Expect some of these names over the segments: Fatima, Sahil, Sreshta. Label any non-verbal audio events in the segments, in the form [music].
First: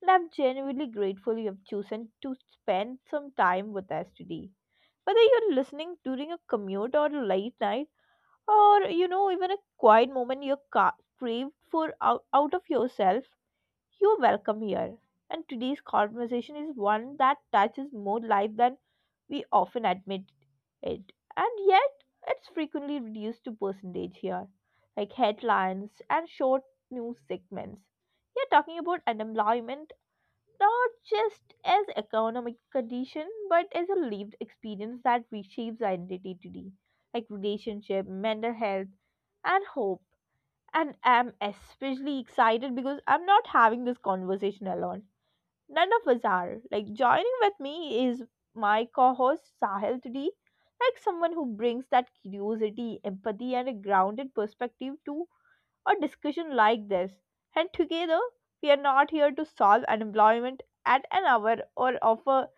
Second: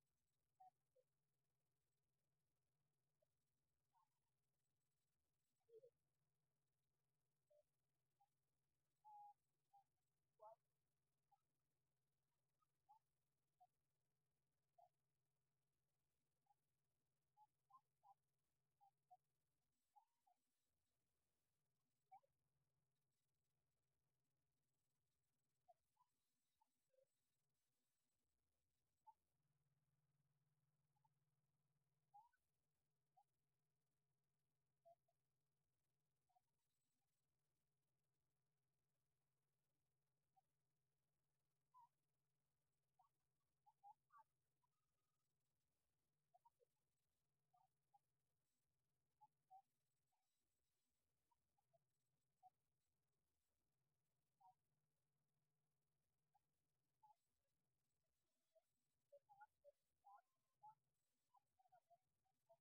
and I'm genuinely grateful you have chosen to spend some time with us today. Whether you're listening during a commute or a late night, or even a quiet moment you crave for out of yourself, you're welcome here. And today's conversation is one that touches more life than we often admit it. And yet, it's frequently reduced to percentage here, like headlines and short news segments. We are talking about unemployment not just as economic condition, but as a lived experience that reshapes identity today, like relationship, mental health, and hope. And I am especially excited because I'm not having this conversation alone. None of us are. Like joining with me is my co-host Sahil today, like someone who brings that curiosity, empathy, and a grounded perspective to a discussion like this. And together, we are not here to solve unemployment at an hour or offer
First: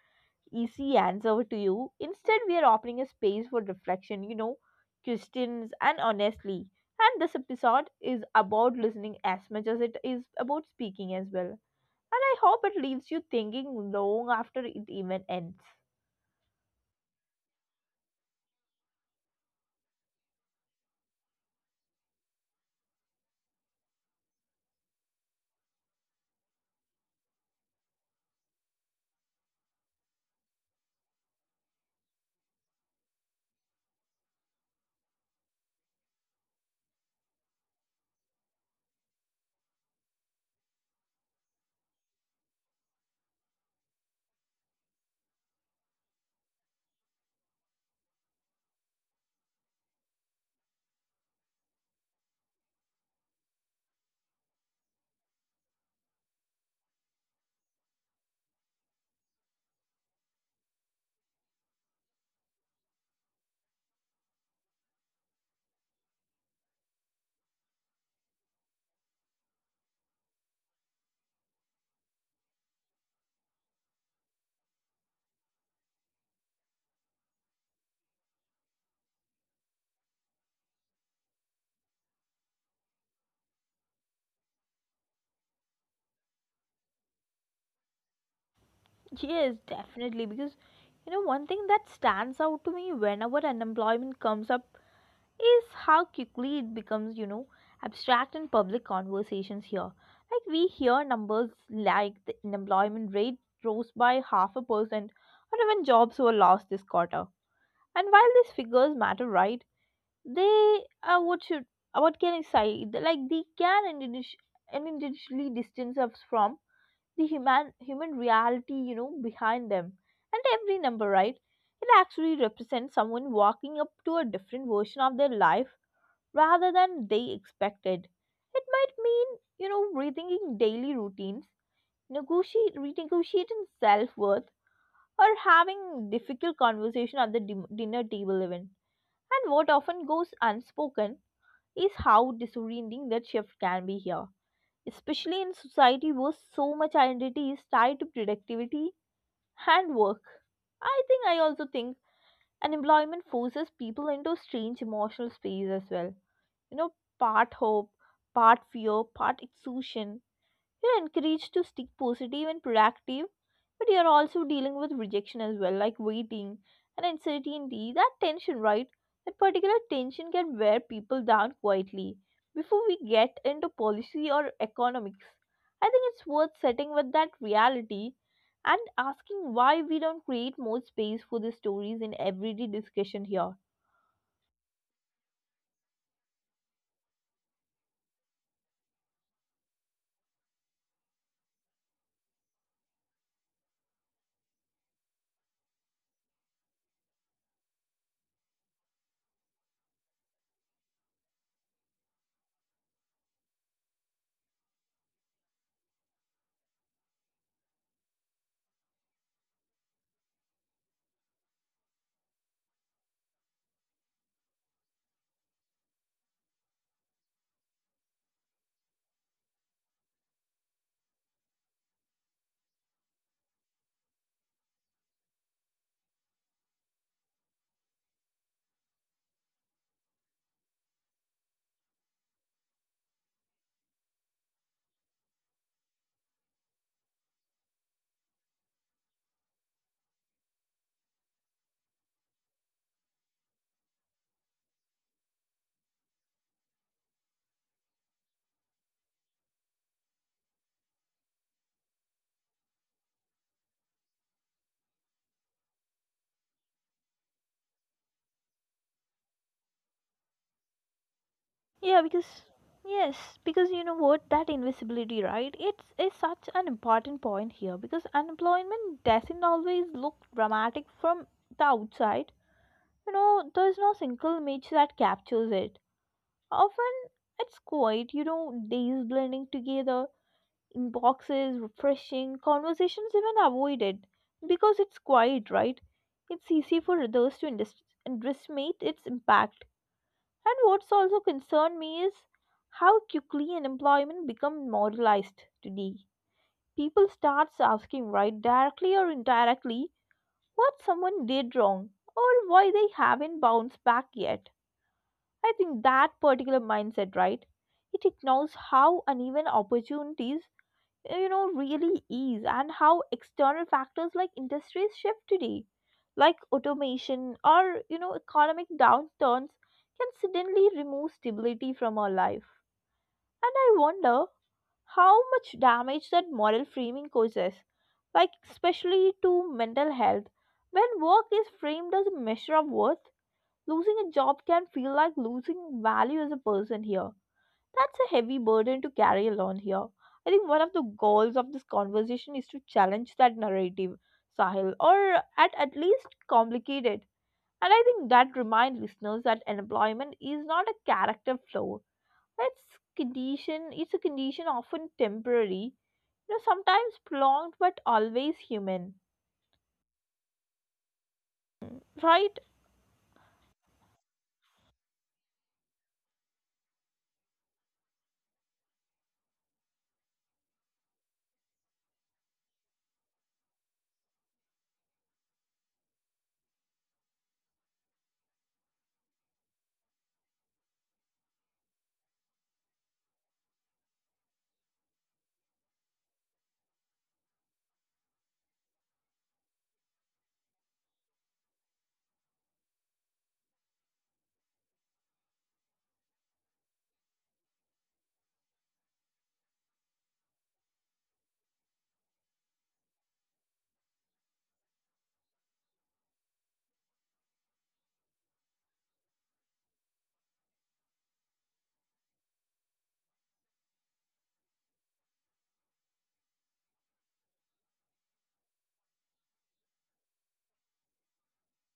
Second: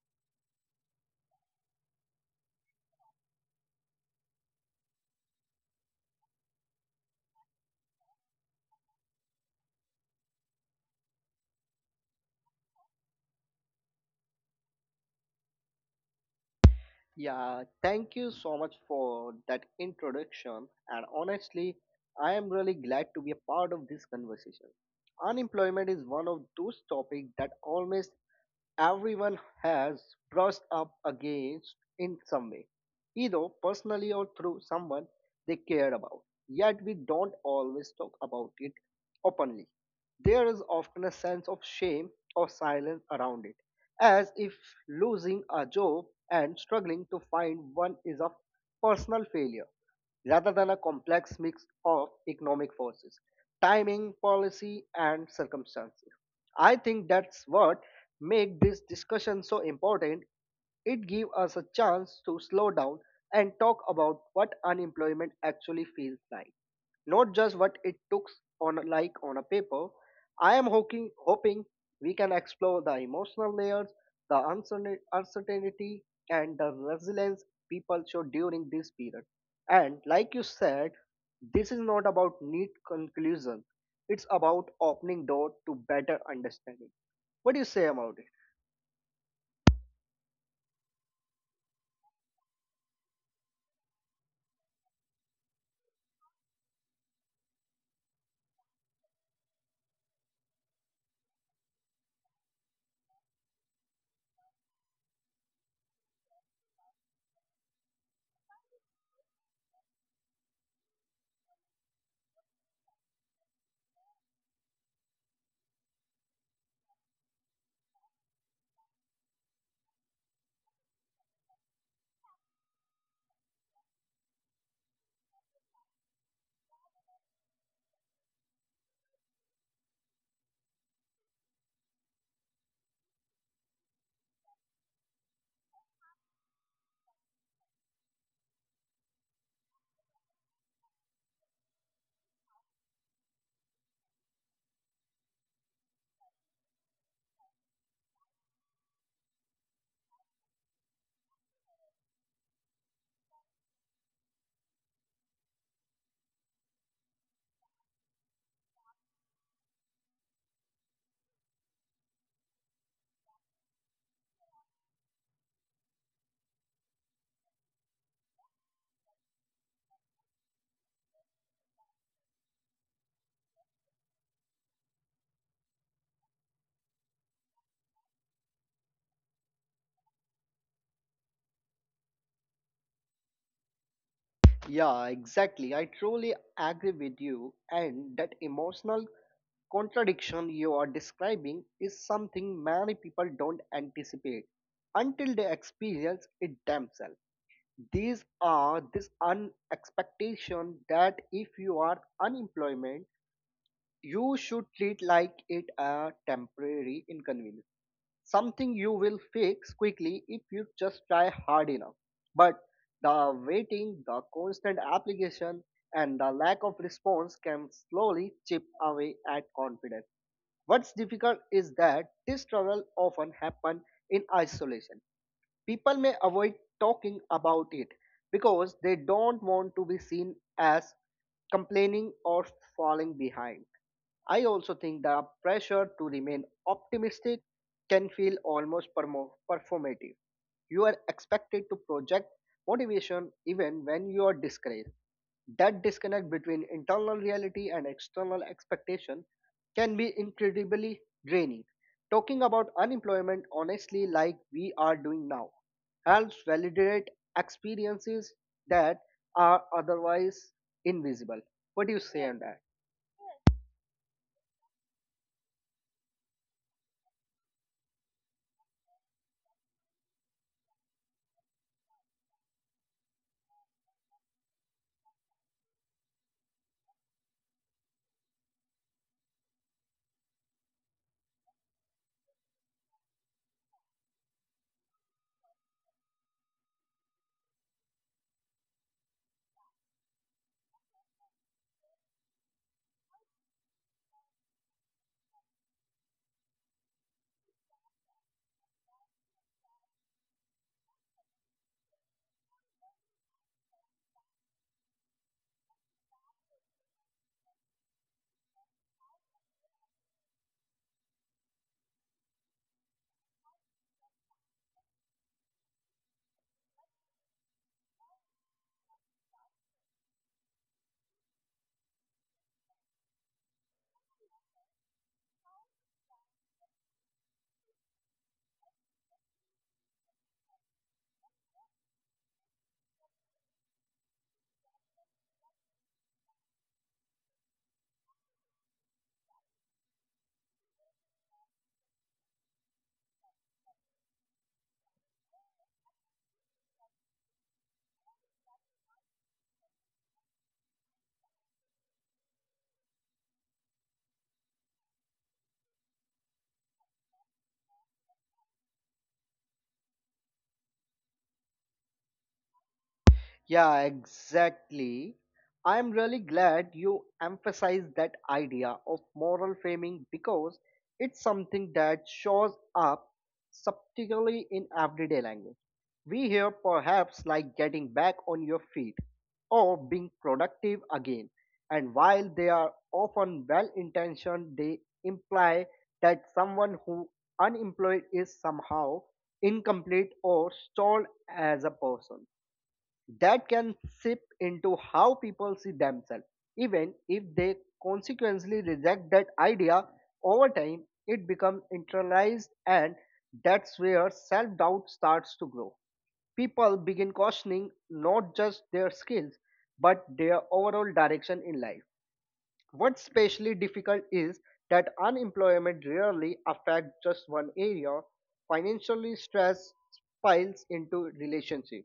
easy answer to you. Instead, we are opening a space for reflection, questions, and honestly. And this episode is about listening as much as it is about speaking as well. And I hope it leaves you thinking long after it even ends. Yeah, thank you so much for that introduction. And honestly, I am really glad to be a part of this conversation. Unemployment is one of those topics that almost everyone has brushed up against in some way, either personally or through someone they care about. Yet we don't always talk about it openly. There is often a sense of shame or silence around it, as if losing a job and struggling to find one is a personal failure rather than a complex mix of economic forces, timing, policy, and circumstances. I think that's what make this discussion so important. It gives us a chance to slow down and talk about what unemployment actually feels like, not just what it looks on like on a paper. I am hoping we can explore the emotional layers, the uncertainty, and the resilience people show during this period. And like you said, this is not about neat conclusions. It's about opening door to better understanding. What do you say about it? Yes, definitely. Because, one thing that stands out to me whenever unemployment comes up is how quickly it becomes, abstract in public conversations here. Like we hear numbers like the unemployment rate rose by half a percent or even jobs were lost this quarter. And while these figures matter, right, they are what should, what can I say, like they can and individually distance us from the human reality behind them. And every number, right, it actually represents someone walking up to a different version of their life rather than they expected. It might mean rethinking daily routines, negotiate renegotiating self-worth, or having difficult conversation at the dinner table even. And what often goes unspoken is how disorienting that shift can be here, especially in society where so much identity is tied to productivity and work. I also think unemployment forces people into strange emotional space as well. You know, part hope, part fear, part exhaustion, you're encouraged to stay positive and productive, but you're also dealing with rejection as well, like waiting and uncertainty. That tension, right? That particular tension can wear people down quietly. Before we get into policy or economics, I think it's worth setting with that reality and asking why we don't create more space for these stories in everyday discussion here. Yeah, exactly. I truly agree with you. And that emotional contradiction you are describing is something many people don't anticipate until they experience it themselves. These are this unexpectation that if you are unemployed you should treat like it a temporary inconvenience, something you will fix quickly if you just try hard enough. But the waiting, the constant application, and the lack of response can slowly chip away at confidence. What's difficult is that this struggle often happen in isolation. People may avoid talking about it because they don't want to be seen as complaining or falling behind. I also think the pressure to remain optimistic can feel almost performative. You are expected to project motivation even when you are discouraged. That disconnect between internal reality and external expectation can be incredibly draining. Talking about unemployment honestly like we are doing now helps validate experiences that are otherwise invisible. What do you Yeah, say on because that? yes, because you know what that invisibility, right? It's is such an important point here because unemployment doesn't always look dramatic from the outside. There's no single image that captures it. Often it's quiet, days blending together, inboxes refreshing, conversations even avoided because it's quiet, right? It's easy for others to underestimate its impact. And what's also concerned me is how quickly unemployment become moralized today. People start asking, right, directly or indirectly, what someone did wrong or why they haven't bounced back yet. I think that particular mindset, right, it ignores how uneven opportunities really is, and how external factors like industries shift today, like automation or economic downturns, can suddenly remove stability from our life. And I wonder how much damage that moral framing causes, like especially to mental health. When work is framed as a measure of worth, losing a job can feel like losing value as a person here. That's a heavy burden to carry alone here. I think one of the goals of this conversation is to challenge that narrative, Sahil, or at least complicate it. And I think that remind listeners that unemployment is not a character flaw. It's it's a condition, often temporary, sometimes prolonged but always human. Right? Yeah, exactly. I'm really glad you emphasized that idea of moral framing because it's something that shows up subtly in everyday language. We hear perhaps like getting back on your feet or being productive again. And while they are often well intentioned, they imply that someone who unemployed is somehow incomplete or stalled as a person that can seep into how people see themselves. Even if they consequently reject that idea over time, it becomes internalized, and that's where self doubt starts to grow. People begin questioning not just their skills but their overall direction in life. What's especially difficult is that unemployment rarely affects just one area. Financially stress piles into relationship,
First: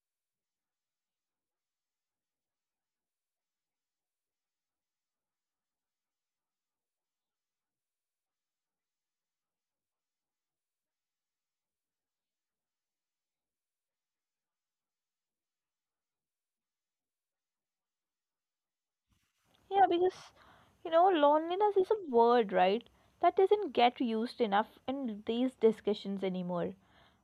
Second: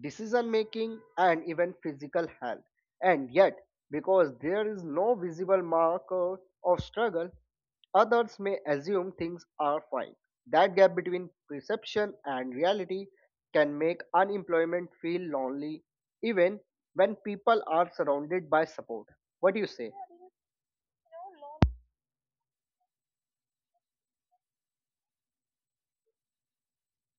decision making and even physical health. And yet, because there is no visible marker of struggle, others may assume things are fine. That gap between perception and reality can make unemployment feel lonely even when people are surrounded by support. What do you Yeah, say? because loneliness is a word, right? That doesn't get used enough in these discussions anymore.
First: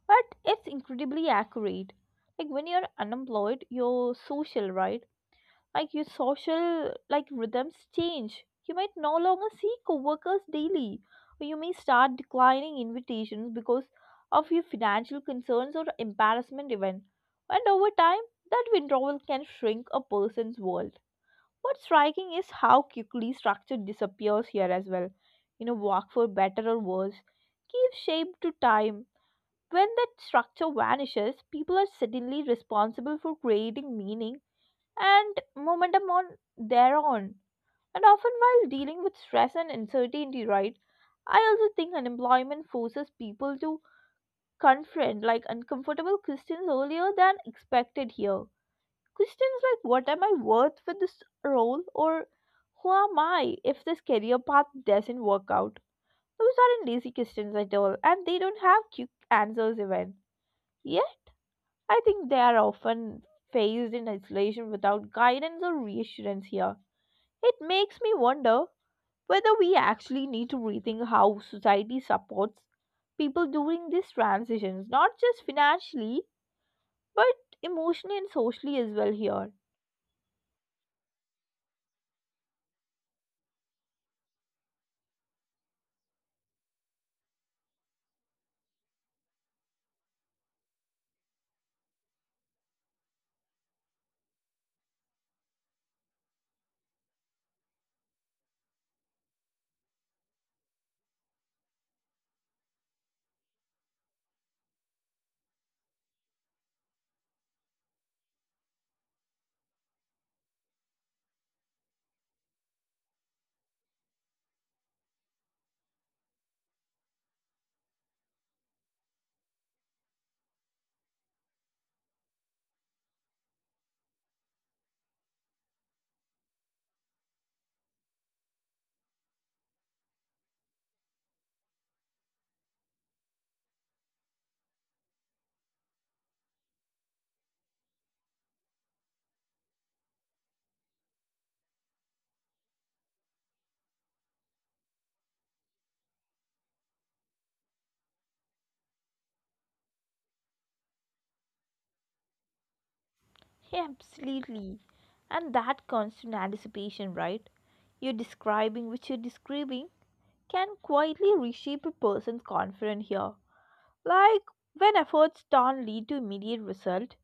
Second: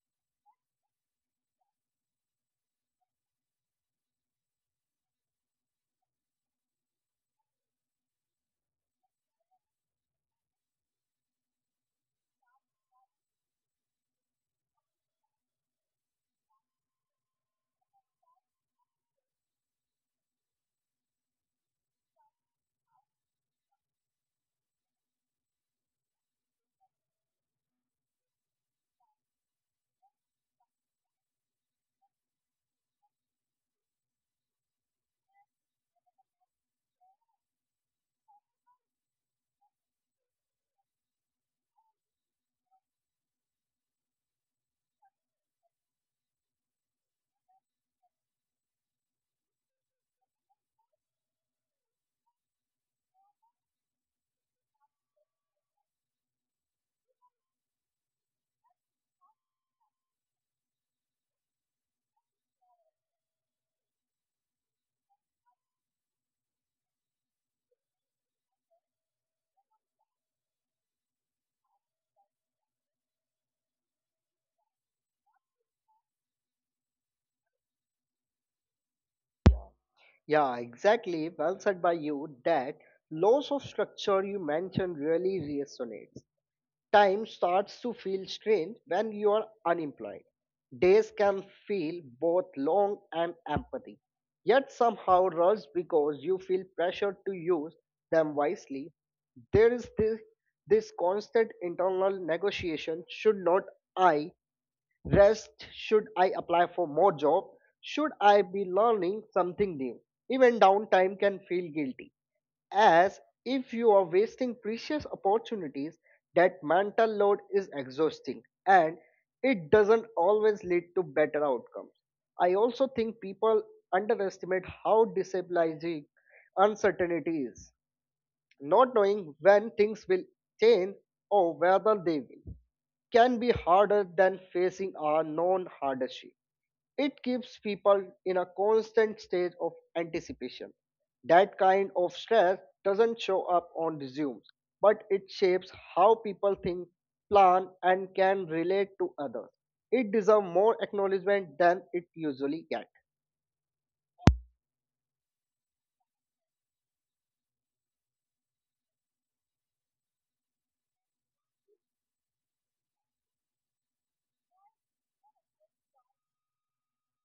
But it's incredibly accurate, like when you're unemployed, your social like rhythms change. You might no longer see coworkers daily, or you may start declining invitations because of your financial concerns or embarrassment even. And over time, that withdrawal can shrink a person's world. What's striking is how quickly structure disappears here as well. Work for better or worse gives shape to time. When that structure vanishes, people are suddenly responsible for creating meaning and momentum on their own. And often, while dealing with stress and uncertainty, right, I also think unemployment forces people to confront like uncomfortable questions earlier than expected here. Questions like, what am I worth for this role? Or who am I if this career path doesn't work out? Those aren't easy questions at all, and they don't have quick answers even. Yeah, I think they are often faced in isolation without guidance or reassurance here. It makes me wonder whether we actually need to rethink how society supports people during these transitions, not just financially, but emotionally and socially as well here. Yeah, exactly. Well said by you. That loss of structure you mentioned really resonates. Time starts to feel strange when you are unemployed. Days can feel both long and empty, yet somehow rushed because you feel pressured to use them wisely. There is this constant internal negotiation. Should not I rest, should I apply for more job, should I be learning something new? Even downtime can feel guilty, as if you are wasting precious opportunities. That mental load is exhausting and it doesn't always lead to better outcomes. I also think people underestimate how destabilizing uncertainty is, not knowing when things will change or whether they will, can be harder than facing our known hardship. It keeps people in a constant state of anticipation. That kind of stress doesn't show up on resumes, but it shapes how people think, plan, and can relate to others. It deserves more acknowledgement than it usually gets. Yeah, absolutely. And that constant anticipation, right? You're describing can quietly reshape a person's confidence here. Like when efforts don't lead to immediate result,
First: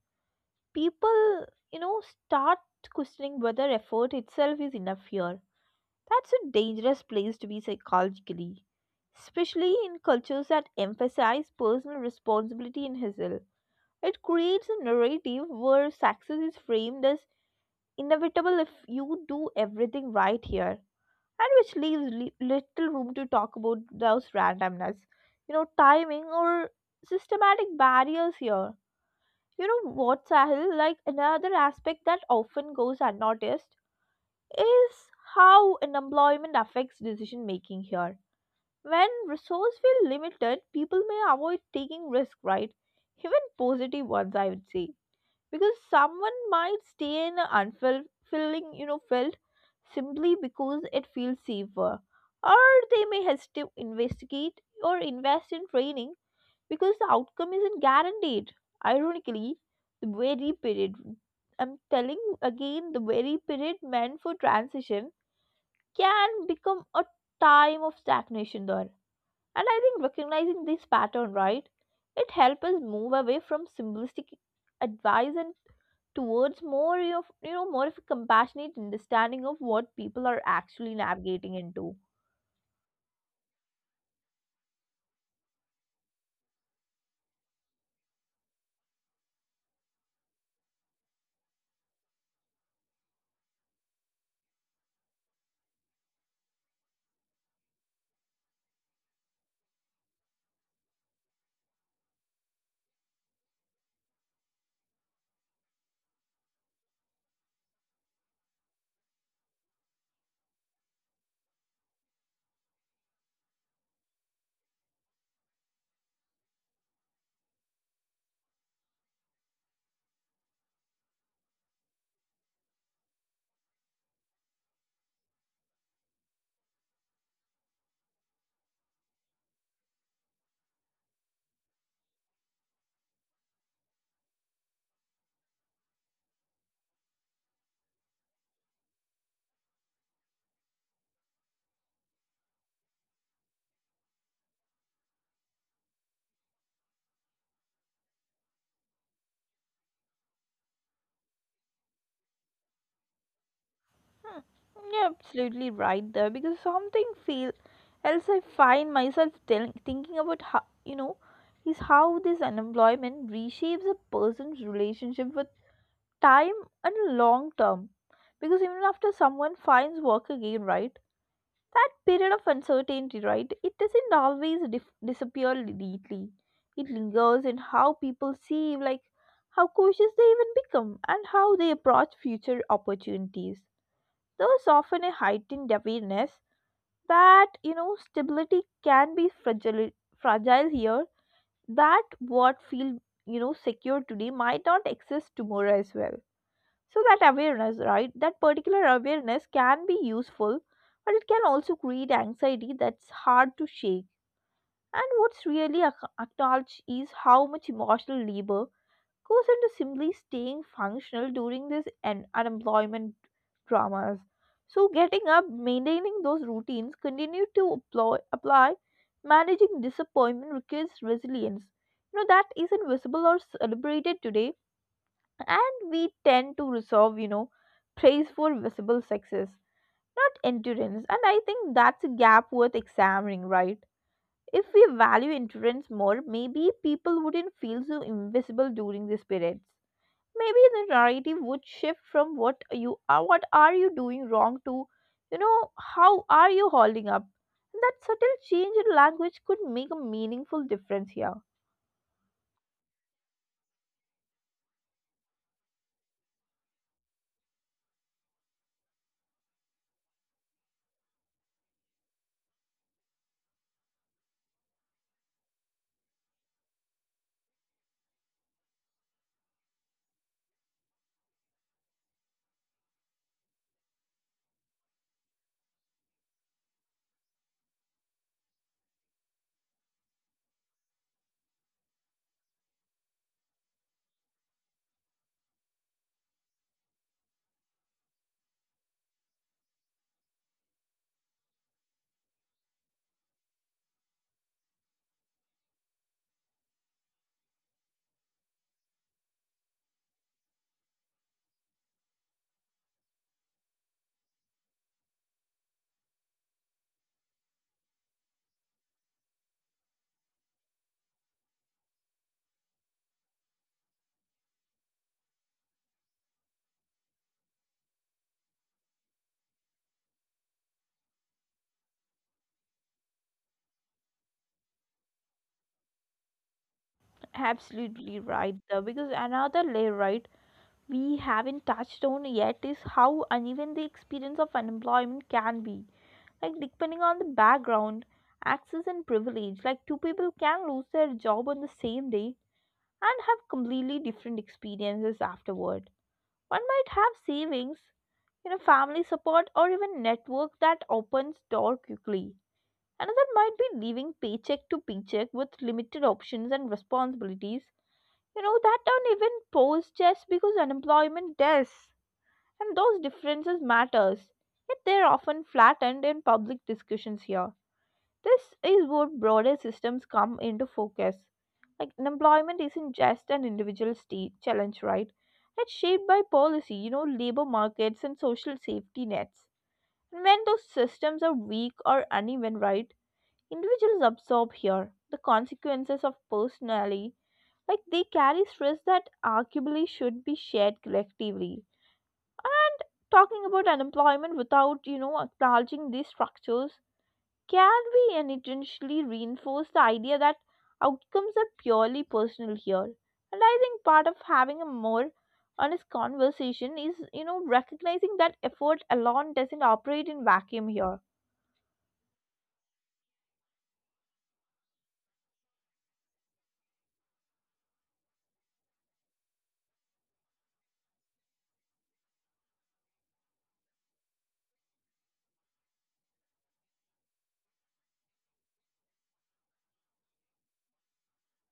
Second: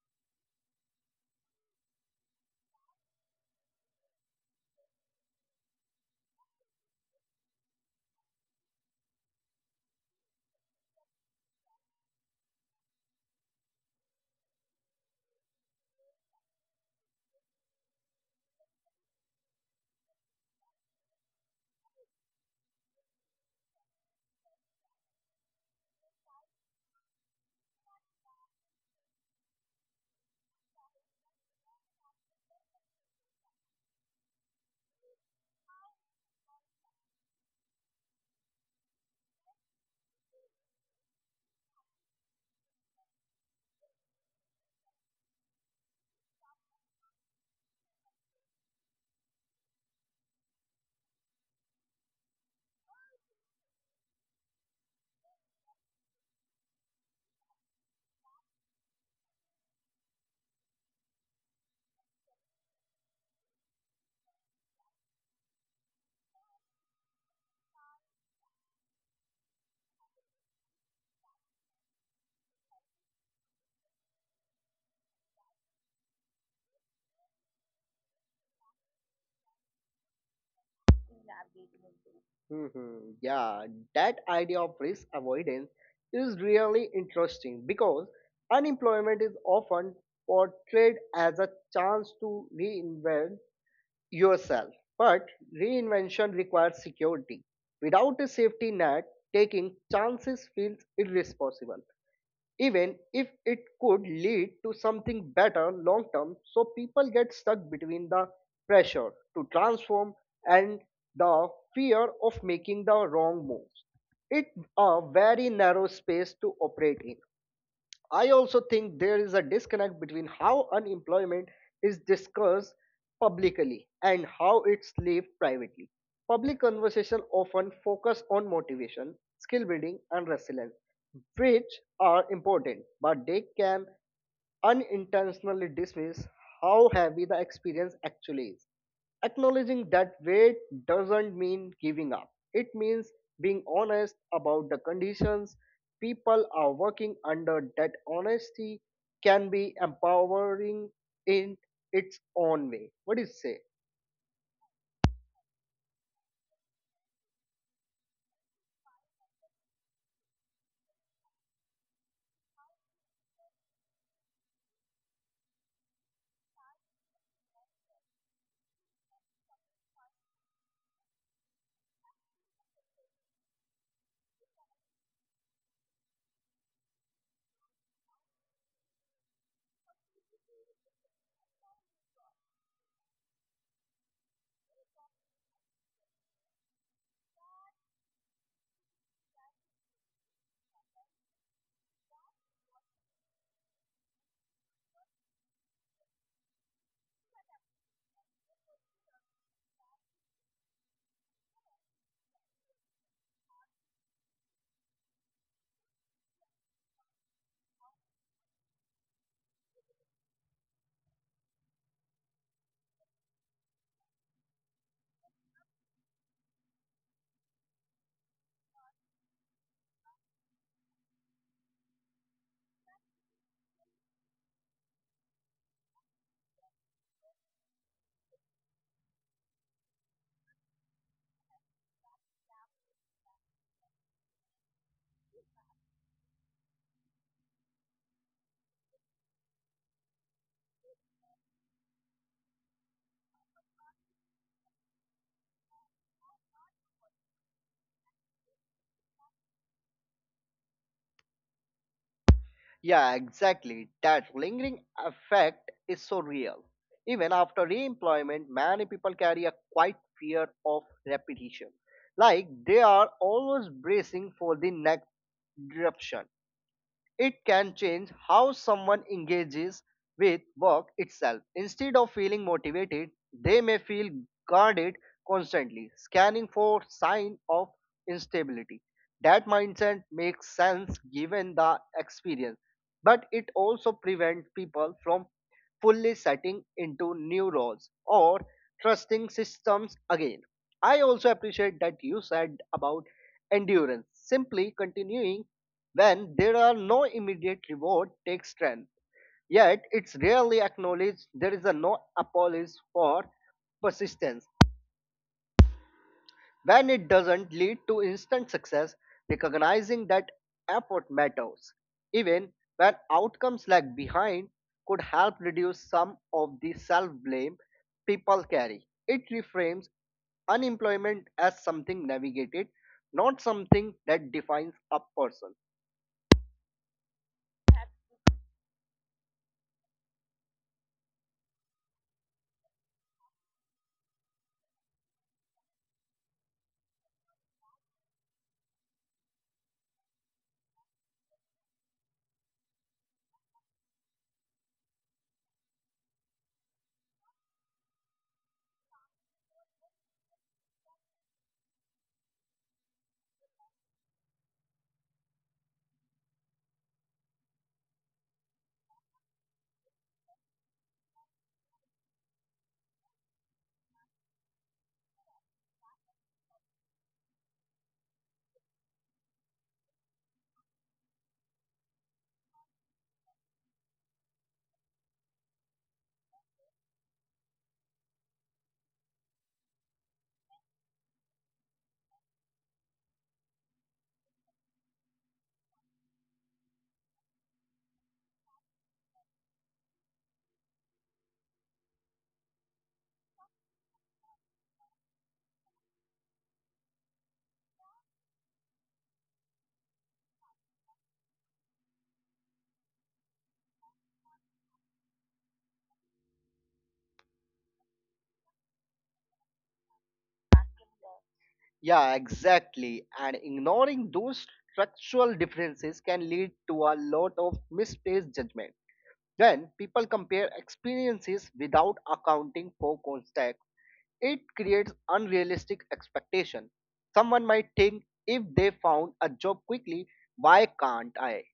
people, start questioning whether effort itself is enough here. That's a dangerous place to be psychologically, especially in cultures that emphasize personal responsibility and hustle. It creates a narrative where success is framed as inevitable if you do everything right here, and which leaves little room to talk about those randomness, timing or systematic barriers here. You know what, Sahil? Like another aspect that often goes unnoticed is how unemployment affects decision making here. When resources feel limited, people may avoid taking risks, right? Even positive ones, I would say, because someone might stay in an unfulfilling, field simply because it feels safer, or they may hesitate to invest in training because the outcome isn't guaranteed. Ironically, the very period, I'm telling you again, the very period meant for transition can become a time of stagnation there. And I think recognizing this pattern, right, it helps us move away from simplistic advice and towards more of a compassionate understanding of what people are actually navigating into. Hmm. Yeah, that idea of risk avoidance is really interesting because unemployment is often portrayed as a chance to reinvent yourself. But reinvention requires security. Without a safety net, taking chances feels irresponsible even if it could lead to something better long term. So people get stuck between the pressure to transform and the fear of making the wrong moves. It's a very narrow space to operate in. I also think there is a disconnect between how unemployment is discussed publicly and how it's lived privately. Public conversation often focus on motivation, skill building and resilience, which are important, but they can unintentionally dismiss how heavy the experience actually is. Acknowledging that weight doesn't mean giving up, it means being honest about the conditions people are working under. That honesty can be empowering in its own way. What do you say? Hmm, You're absolutely right there because something feel else I find myself thinking about how is how this unemployment reshapes a person's relationship with time and long term. Because even after someone finds work again, right, that period of uncertainty, right, it doesn't always disappear neatly. It lingers in how people see, like how cautious they even become, and how they approach future opportunities. There's often a heightened awareness that stability can be fragile here. That what feel secure today might not exist tomorrow as well. So that particular awareness can be useful, but it can also create anxiety that's hard to shake. And what's really acknowledged is how much emotional labor goes into simply staying functional during this and unemployment dramas. So getting up, maintaining those routines, continue to apply, managing disappointment requires resilience. You know that isn't visible or celebrated today, and we tend to resolve, praise for visible success, not endurance. And I think that's a gap worth examining, right? If we value endurance more, maybe people wouldn't feel so invisible during these periods. Maybe the narrative would shift from what are you doing wrong to how are you holding up. That subtle change in language could make a meaningful difference here. Yeah, exactly. That lingering effect is so real. Even after re employment, many people carry a quiet fear of repetition. Like they are always bracing for the next disruption. It can change how someone engages with work itself. Instead of feeling motivated, they may feel guarded constantly, scanning for sign of instability. That mindset makes sense given the experience, but it also prevents people from fully setting into new roles or trusting systems again. I also appreciate that you said about endurance. Simply continuing when there are no immediate reward takes strength. Yet it's rarely acknowledged. There is a no apology for persistence. When it doesn't lead to instant success, recognizing that effort matters, even when outcomes lag behind, could help reduce some of the self blame people carry. It reframes unemployment as something navigated, not something that defines a person. Absolutely right though, because another layer, right, we haven't touched on yet is how uneven the experience of unemployment can be, like depending on the background, access and privilege. Like two people can lose their job on the same day and have completely different experiences afterward. One might have savings, family support or even network that opens door quickly. Another might be living paycheck to paycheck with limited options and responsibilities, that don't even pose just because unemployment does. And those differences matters, yet they're often flattened in public discussions here. This is where broader systems come into focus. Like unemployment isn't just an individual state challenge, right? It's shaped by policy, labor markets and social safety nets. And when those systems are weak or uneven, right, individuals absorb here the consequences of personally. Like they carry stress that arguably should be shared collectively. And talking about unemployment without, acknowledging these structures can we unintentionally reinforce the idea that outcomes are purely personal here? And I think part of having a more honest conversation is, recognizing that effort alone doesn't operate in vacuum here. Yeah, exactly. And ignoring those structural differences can lead to a lot of misplaced judgment. Then people compare experiences without accounting for context. It creates unrealistic expectation. Someone might think if they found a job quickly, why can't I?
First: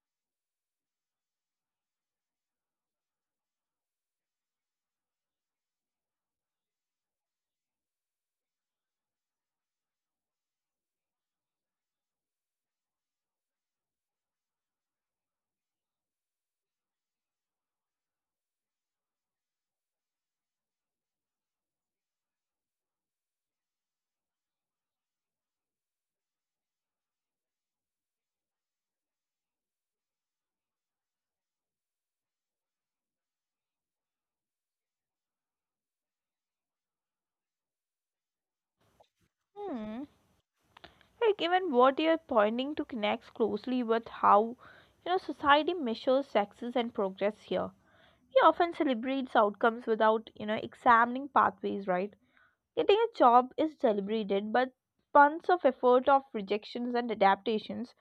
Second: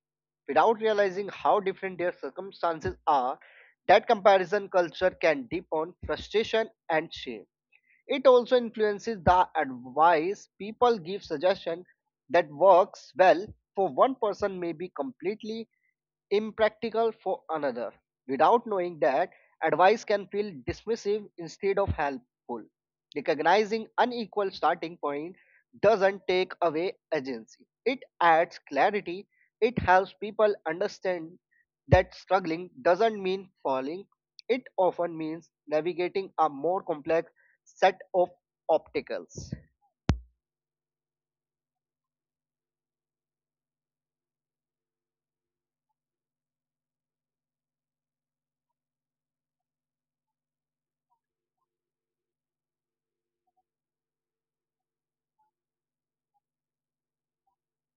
Without realizing how different their circumstances are, that comparison culture can deepen frustration and shame. It also influences the advice people give. Suggestion that works well for one person may be completely impractical for another. Without knowing that, advice can feel dismissive instead of helpful. Recognizing unequal starting point doesn't take away agency. It adds clarity. It helps people understand that struggling doesn't mean falling. It often means navigating a more complex set of obstacles. Hmm. Like even what you're pointing to connects closely with how, society measures success and progress here. We often celebrates outcomes without, examining pathways, right? Getting a job is celebrated, but tons of effort of rejections and adaptations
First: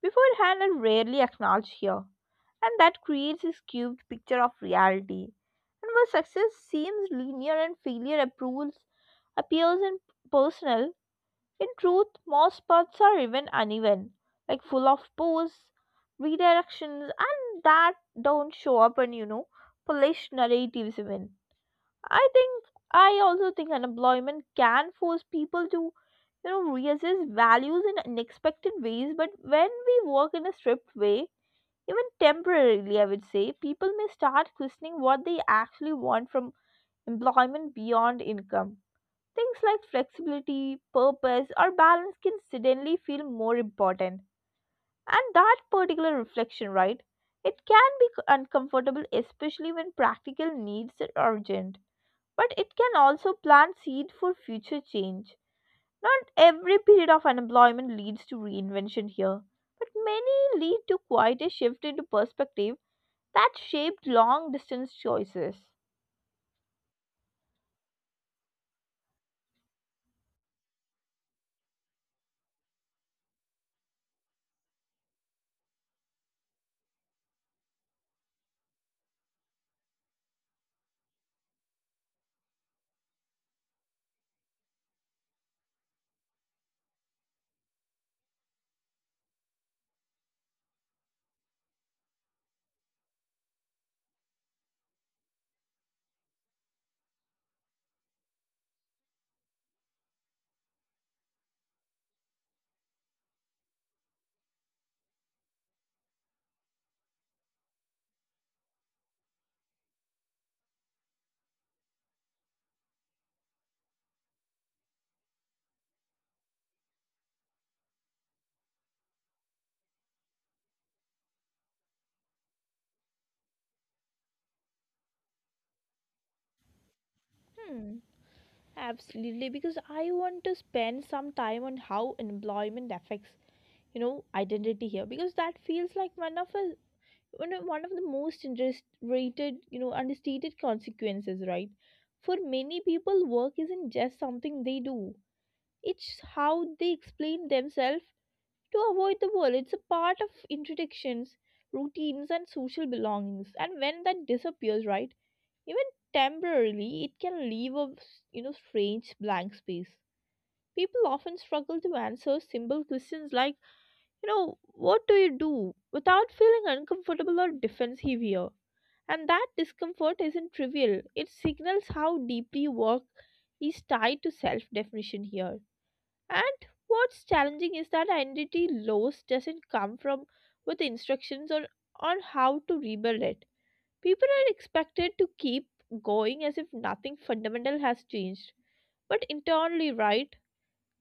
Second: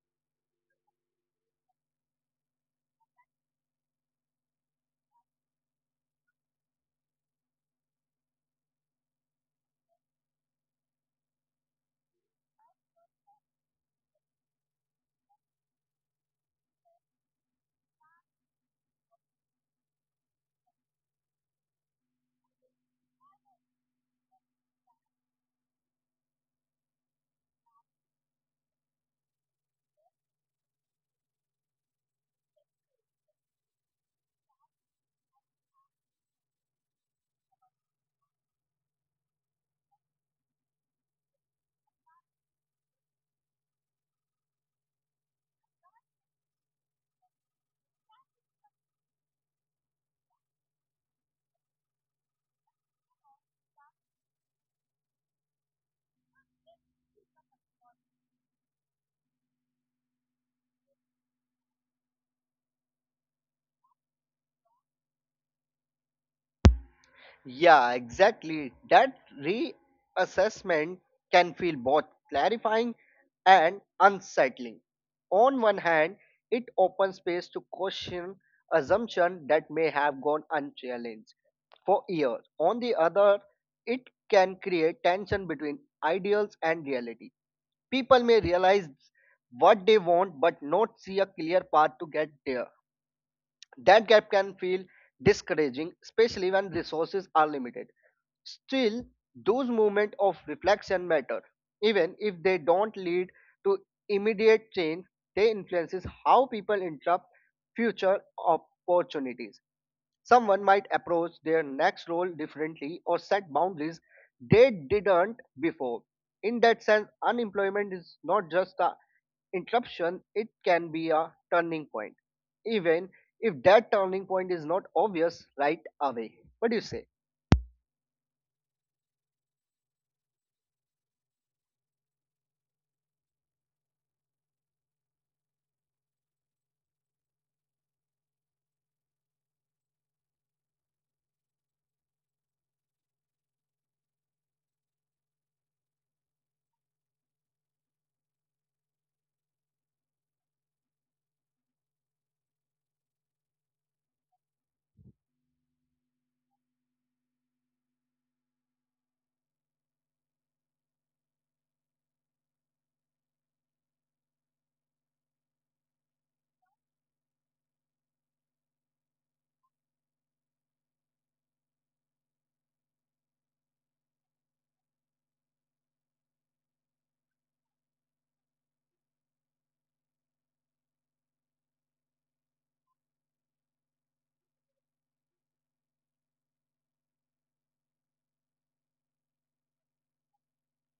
beforehand are rarely acknowledged here, and that creates a skewed picture of reality. And where success seems linear and failure approves appears in personal, in truth, most paths are even uneven, like full of pause, redirections, and that don't show up in, polished narratives even. I think I also think unemployment can force people to, reassess values in unexpected ways. But when we work in a stripped way, even temporarily, I would say, people may start questioning what they actually want from employment beyond income. Things like flexibility, purpose, or balance can suddenly feel more important. And that particular reflection, right? It can be uncomfortable, especially when practical needs are urgent, but it can also plant seed for future change. Not every period of unemployment leads to reinvention here, but many lead to quite a shift in perspective that shaped long distance choices. Yeah, exactly. That reassessment can feel both clarifying and unsettling. On one hand, it opens space to question assumptions that may have gone unchallenged for years. On the other, it can create tension between ideals and reality. People may realize what they want but not see a clear path to get there. That gap can feel discouraging, especially when resources are limited. Still, those moments of reflection matter. Even if they don't lead to immediate change, they influences how people interpret future opportunities. Someone might approach their next role differently or set boundaries they didn't before. In that sense, unemployment is not just a interruption, it can be a turning point, even if that turning point is not obvious right away. What do you say? Hmm, absolutely. Because I want to spend some time on how employment affects, identity here. Because that feels like one of a one of the most underrated, understated consequences, right? For many people, work isn't just something they do. It's how they explain themselves to avoid the world. It's a part of introductions, routines, and social belongings. And when that disappears, right, even temporarily, it can leave a strange blank space. People often struggle to answer simple questions like, what do you do without feeling uncomfortable or defensive here. And that discomfort isn't trivial. It signals how deeply work is tied to self definition here. And what's challenging is that identity loss doesn't come from with instructions on how to rebuild it. People are expected to keep going as if nothing fundamental has changed. But internally, right,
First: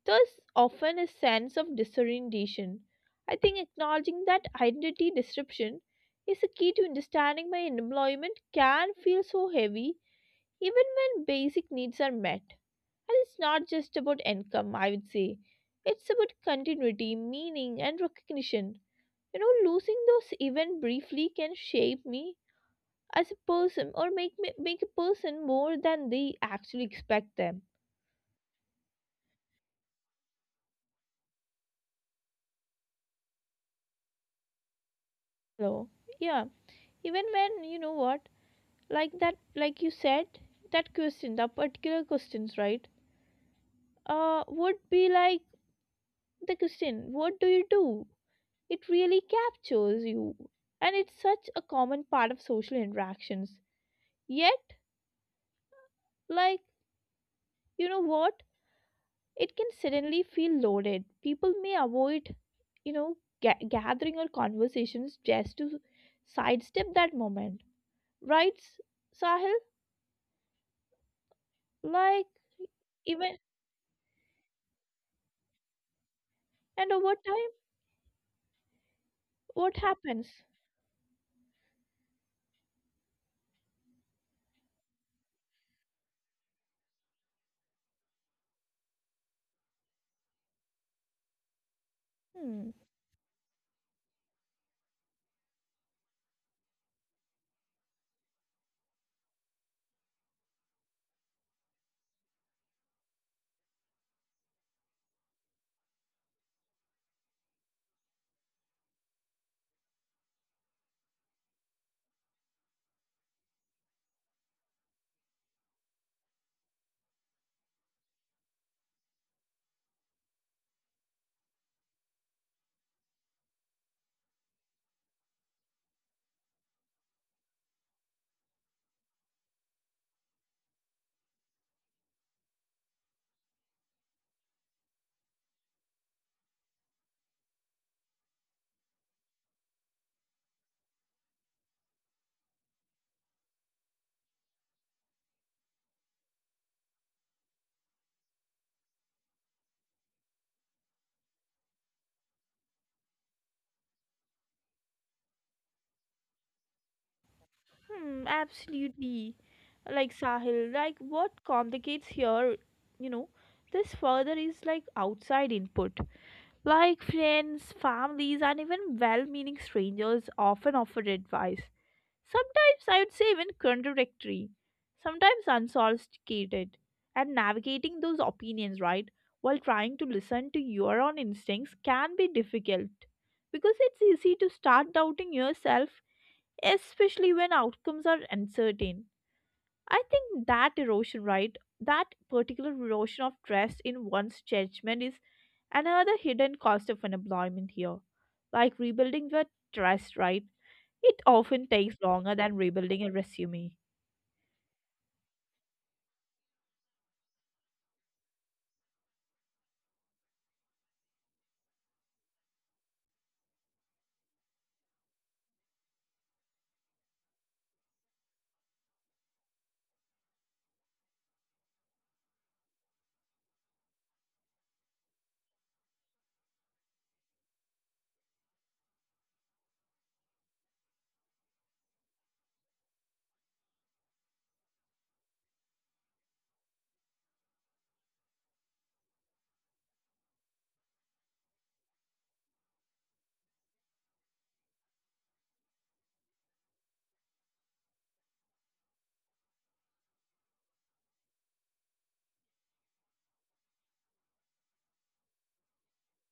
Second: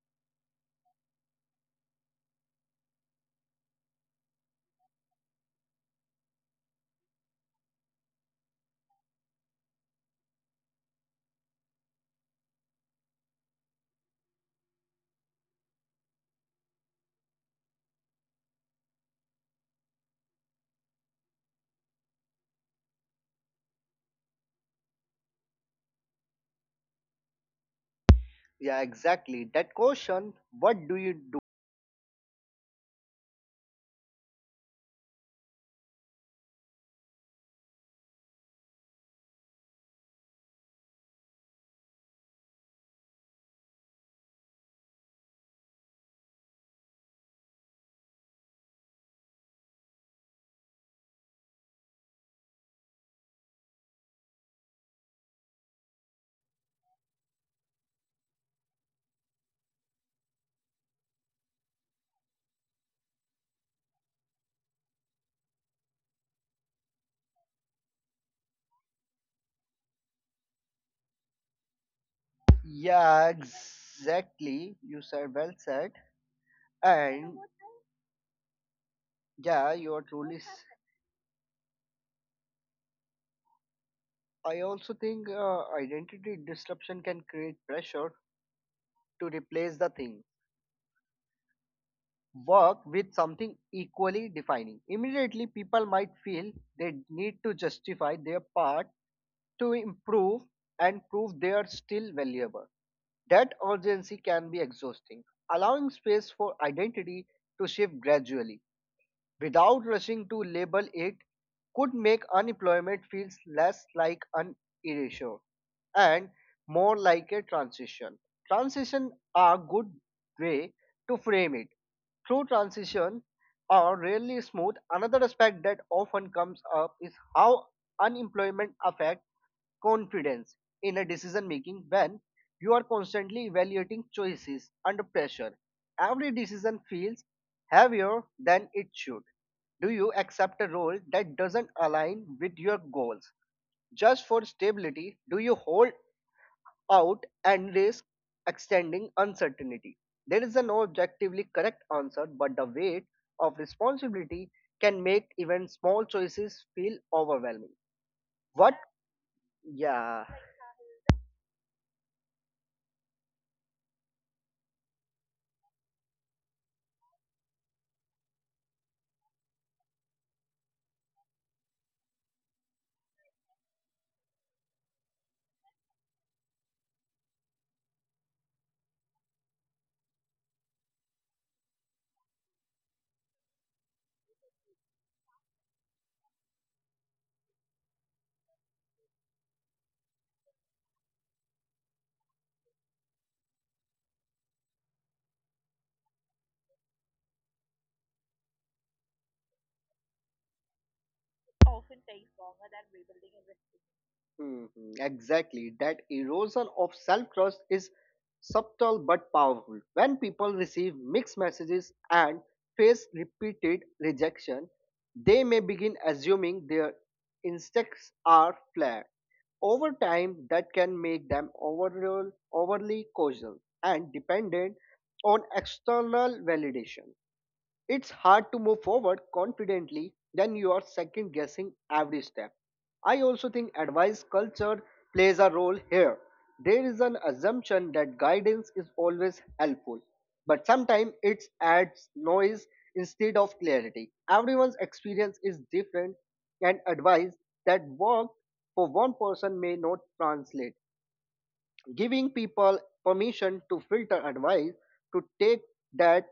there's often a sense of disorientation. I think acknowledging that identity disruption is the key to understanding my employment can feel so heavy even when basic needs are met. And it's not just about income, I would say. It's about continuity, meaning, and recognition. You know, losing those even briefly can shape me as a person or make me make a person more than they actually expect them. Yeah, exactly. That question, what do you do? So yeah. Even when you know what? Like that like you said, that question, that particular questions, right? Would be like the question, what do you do? It really captures you. And it's such a common part of social interactions. Yet, like, you know what? It can suddenly feel loaded. People may avoid, you know, gathering or conversations just to sidestep that moment. Right, Sahil? Like, Yeah, even, exactly. You said well said. and over And time, what yeah, you are truly. happens? I also think identity disruption can create pressure to replace the thing. Hmm, Work with something equally defining. Immediately, people might feel they need to justify their part to improve and prove they are still valuable. That urgency can be exhausting, allowing space for identity to shift gradually without rushing to label it could make unemployment feels less like an erasure and more like a transition. Transition are a good way to frame it. Through transition are rarely smooth. Another aspect that often comes up is how unemployment affects confidence in a decision making when you are constantly evaluating choices under pressure. Every decision feels heavier than it should. Do you accept a role that doesn't align with your goals? Just for stability, do you hold out and risk extending uncertainty. There is no objectively correct answer, but the weight of responsibility can make even small choices feel overwhelming. hmm, What? absolutely. Like Yeah. Sahil, like what complicates here, you know, this further is like outside input. Like friends, families, and even well meaning strangers often offer advice. Sometimes I would say even contradictory, sometimes unsophisticated. And navigating those opinions, right, while trying to listen to your own instincts can be difficult because it's easy to start doubting yourself, especially when outcomes are uncertain. I think that erosion, right, that particular erosion of trust in one's judgment is another hidden cost of unemployment here, like rebuilding the trust, right? It often takes longer than rebuilding a resume. Mhm. Exactly. That erosion of self trust is subtle but powerful. When people receive mixed messages and face repeated rejection, they may begin assuming their instincts are flawed. Over time, that can make them overall, overly cautious and dependent on external validation. It's hard to move forward confidently when you are second guessing every step. I also think advice culture plays a role here. There is an assumption that guidance is always helpful, but sometimes it adds noise instead of clarity. Everyone's experience is different, and advice that worked for one person may not translate. Giving people permission to filter advice, to take that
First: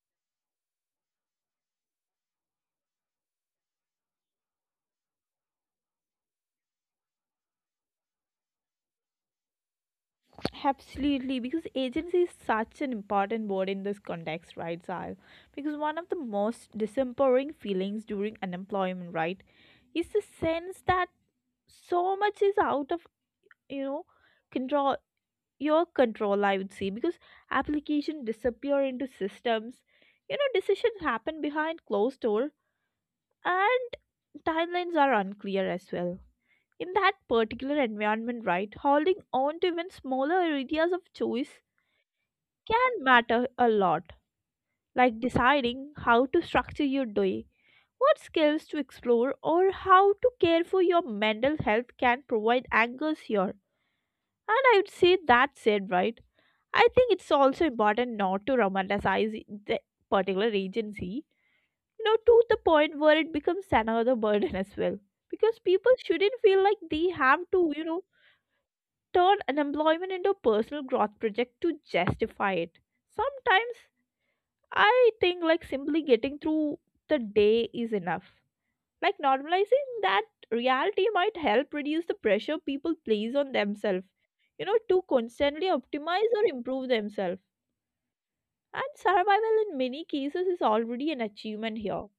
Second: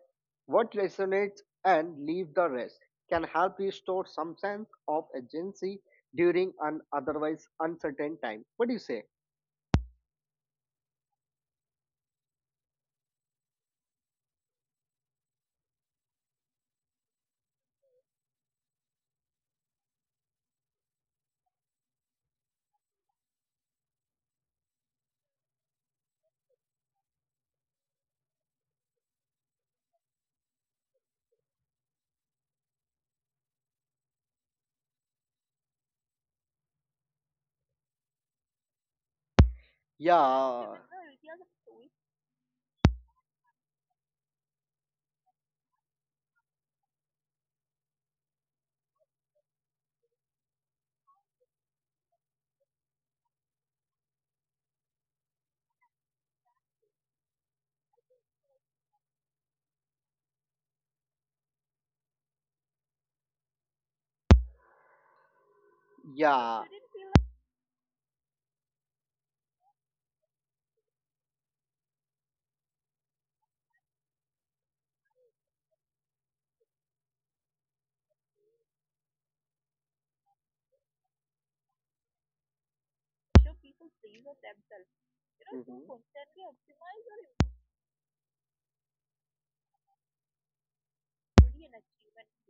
what resonates and leave the rest, can help restore some sense of agency during an otherwise uncertain time. What do you say? Absolutely, because agency is such an important word in this context, right, Sahil? Because one of the most disempowering feelings during unemployment, right, is the sense that so much is out of you know control your control. I would say because application disappear into systems, you know decisions happen behind closed door and timelines are unclear as well. In that particular environment, right, holding on to even smaller Yeah. areas of choice can matter a lot, like deciding how to structure your day, what skills to explore, or how to care for your mental health can provide anchors here. And I would say that said, right, I think it's also important not to romanticize the particular agency, to the point where it becomes another burden as well. Because people shouldn't Yeah. feel like they have to, turn unemployment into a personal growth project to justify it. Sometimes I think like simply getting through the day is enough. Like normalizing that reality might help reduce the pressure people place on themselves, to Mhm. constantly optimize or improve themselves. And survival in many cases is already an achievement here.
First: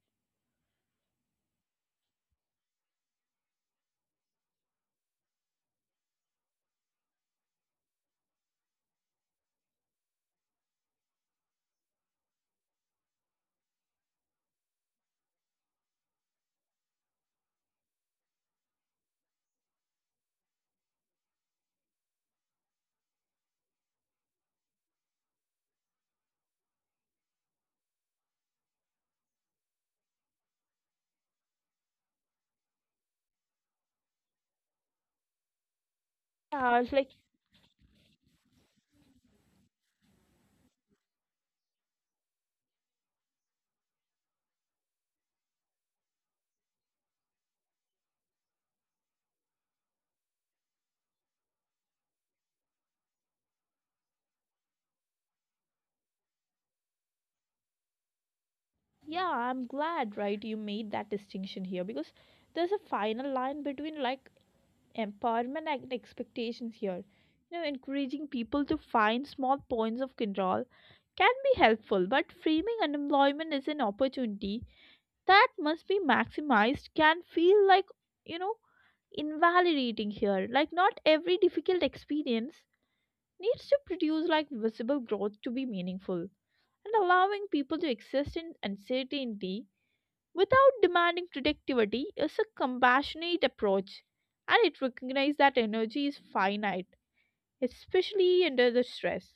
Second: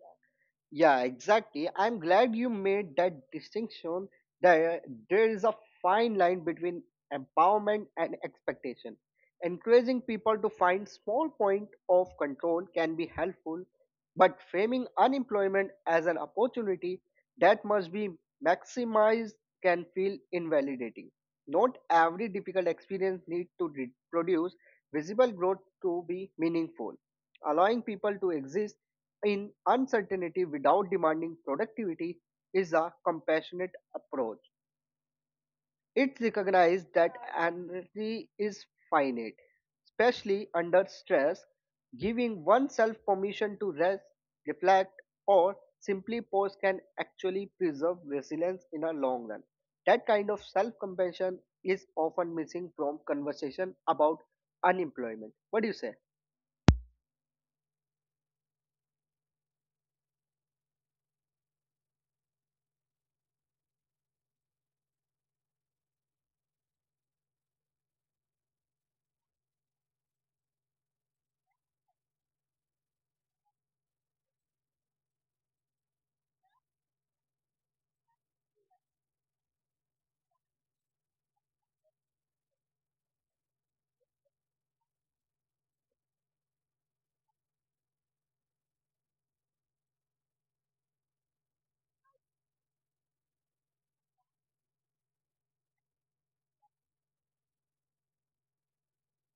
Yeah, exactly. I'm glad you made that distinction that there is a fine line between empowerment and expectation. Encouraging people to find small point of control can be helpful but framing unemployment as an opportunity that must be maximized can feel invalidating. Not every difficult experience needs to produce visible growth to be meaningful. Allowing people to exist in uncertainty without demanding productivity is a compassionate approach. It Yeah, recognized it's like that energy is finite, especially under stress, giving oneself permission to rest, reflect, or simply pause can actually preserve resilience in a long run. That kind of self compassion is often missing from conversation about unemployment. What do you say? yeah, I'm glad, right, you made that distinction here because there's a final line between like empowerment and expectations here. You know, encouraging people to find small points of control can be helpful, but framing unemployment as an opportunity that must be maximized can feel like, you know, invalidating here. Like, not every difficult experience needs to produce like visible growth to be meaningful. And allowing people to exist in uncertainty without demanding productivity is a compassionate approach, and it recognizes that energy is finite, especially under the stress,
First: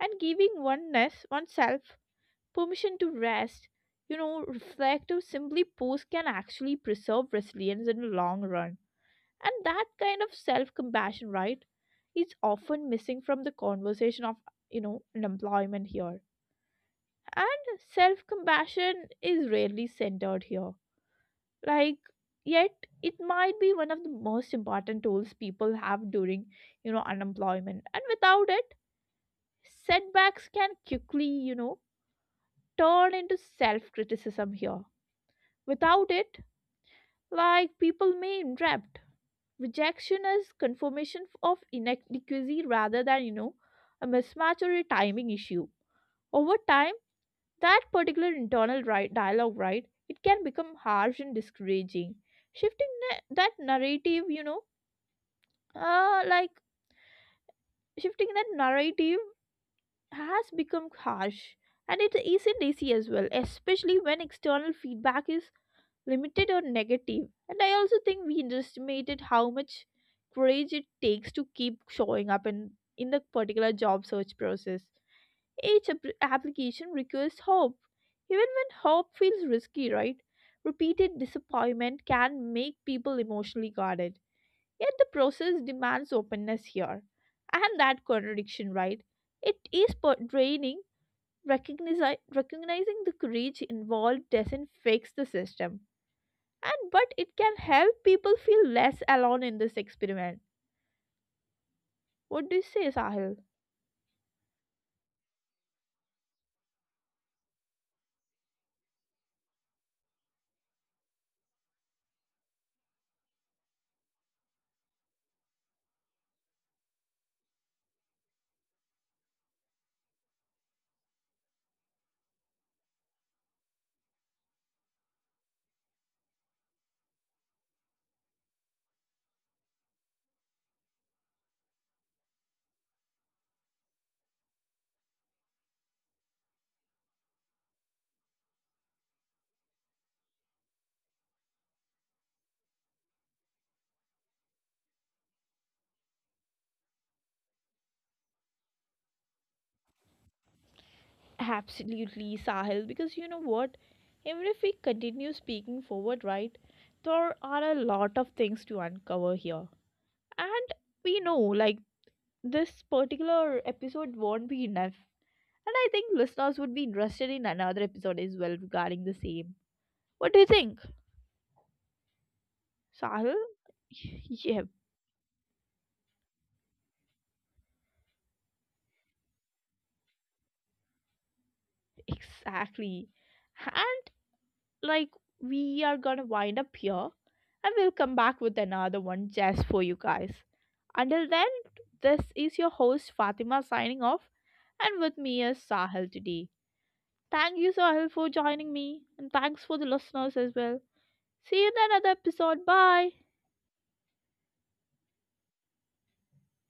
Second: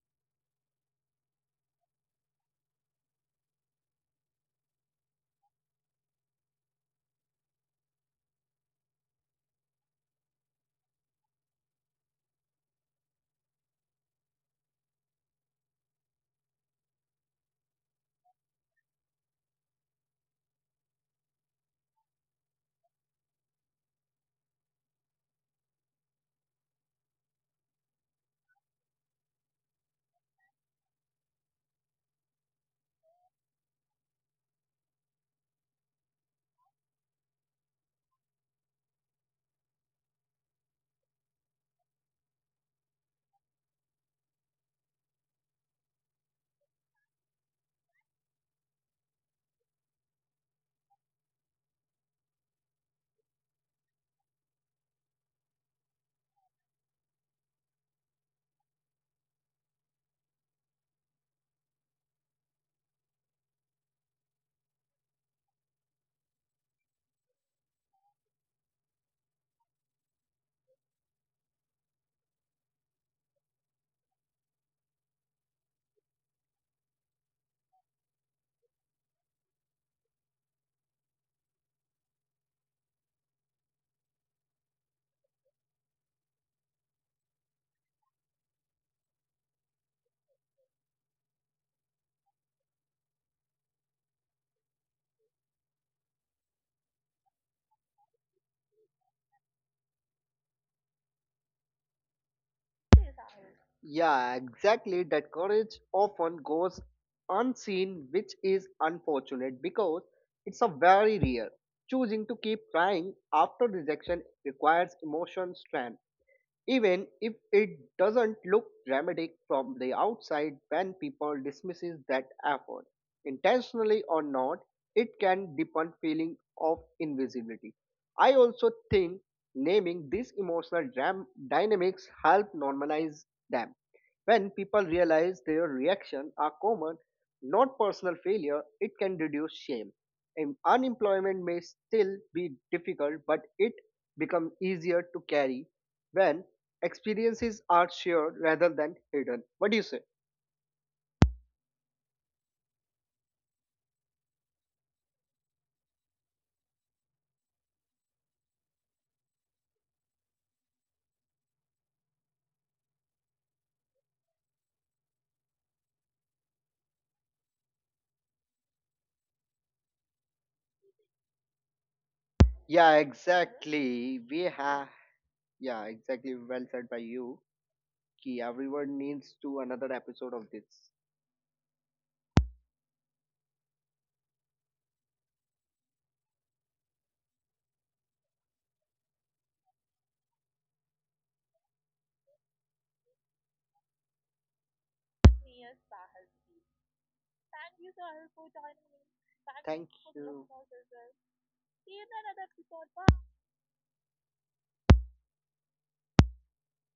and giving oneness oneself permission to rest, reflect, or simply pause can actually preserve resilience in the long run. And that kind of self compassion, right, is often missing from the conversation of unemployment here. And self compassion is rarely centered here, like, yet it might be one of the most important tools people have during unemployment, and without it setbacks can quickly turn into self criticism here. Without it, like, people may interpret rejection as confirmation of inadequacy rather than, a mismatch or a timing issue. Over time, that particular internal right dialogue, right, it can become harsh and discouraging. Shifting na- that narrative you know like Shifting that narrative has become harsh, and it isn't easy as well, especially when external feedback is limited or negative. And I also think we underestimated how much courage it takes to keep showing up in the particular job search process. Each application requires hope, even when hope feels risky, right? Repeated disappointment can make people emotionally guarded. Yet the process demands openness here. And that contradiction, right? It is draining. Recognizing the courage involved doesn't fix the system. And but it can help people feel less alone in this experiment. What do you say, Sahil? Yeah, exactly. That courage often goes unseen, which is unfortunate because it's a very rare. Choosing to keep trying after rejection requires emotion strength. Even if it doesn't look dramatic from the outside when people dismisses that effort, intentionally or not, it can deepen feeling of invisibility. I also think naming these emotional dynamics help normalize them. When people realize their reaction are common, not personal failure, it can reduce shame. And unemployment may still be difficult, but it becomes easier to carry when experiences are shared rather than hidden. What do you say? Absolutely, Sahil, because you know what? Even if we continue speaking forward, right, there are a lot of things to uncover here. And we know, like, this particular episode won't be enough. And I think listeners would be interested in another episode as well regarding the same. What do you think, Yeah, Sahil? exactly. We [laughs] Yep, have. Yeah, exactly. Well said by you. Ki everyone needs to another episode of this. exactly. And like we are gonna wind up here, and we'll come back with another one just for you guys. Until then, this is your host Fatima signing off, and with me is Sahil today. Thank you Sahil for joining me, and thanks for the Thank listeners you. as well. See you in another episode. Bye.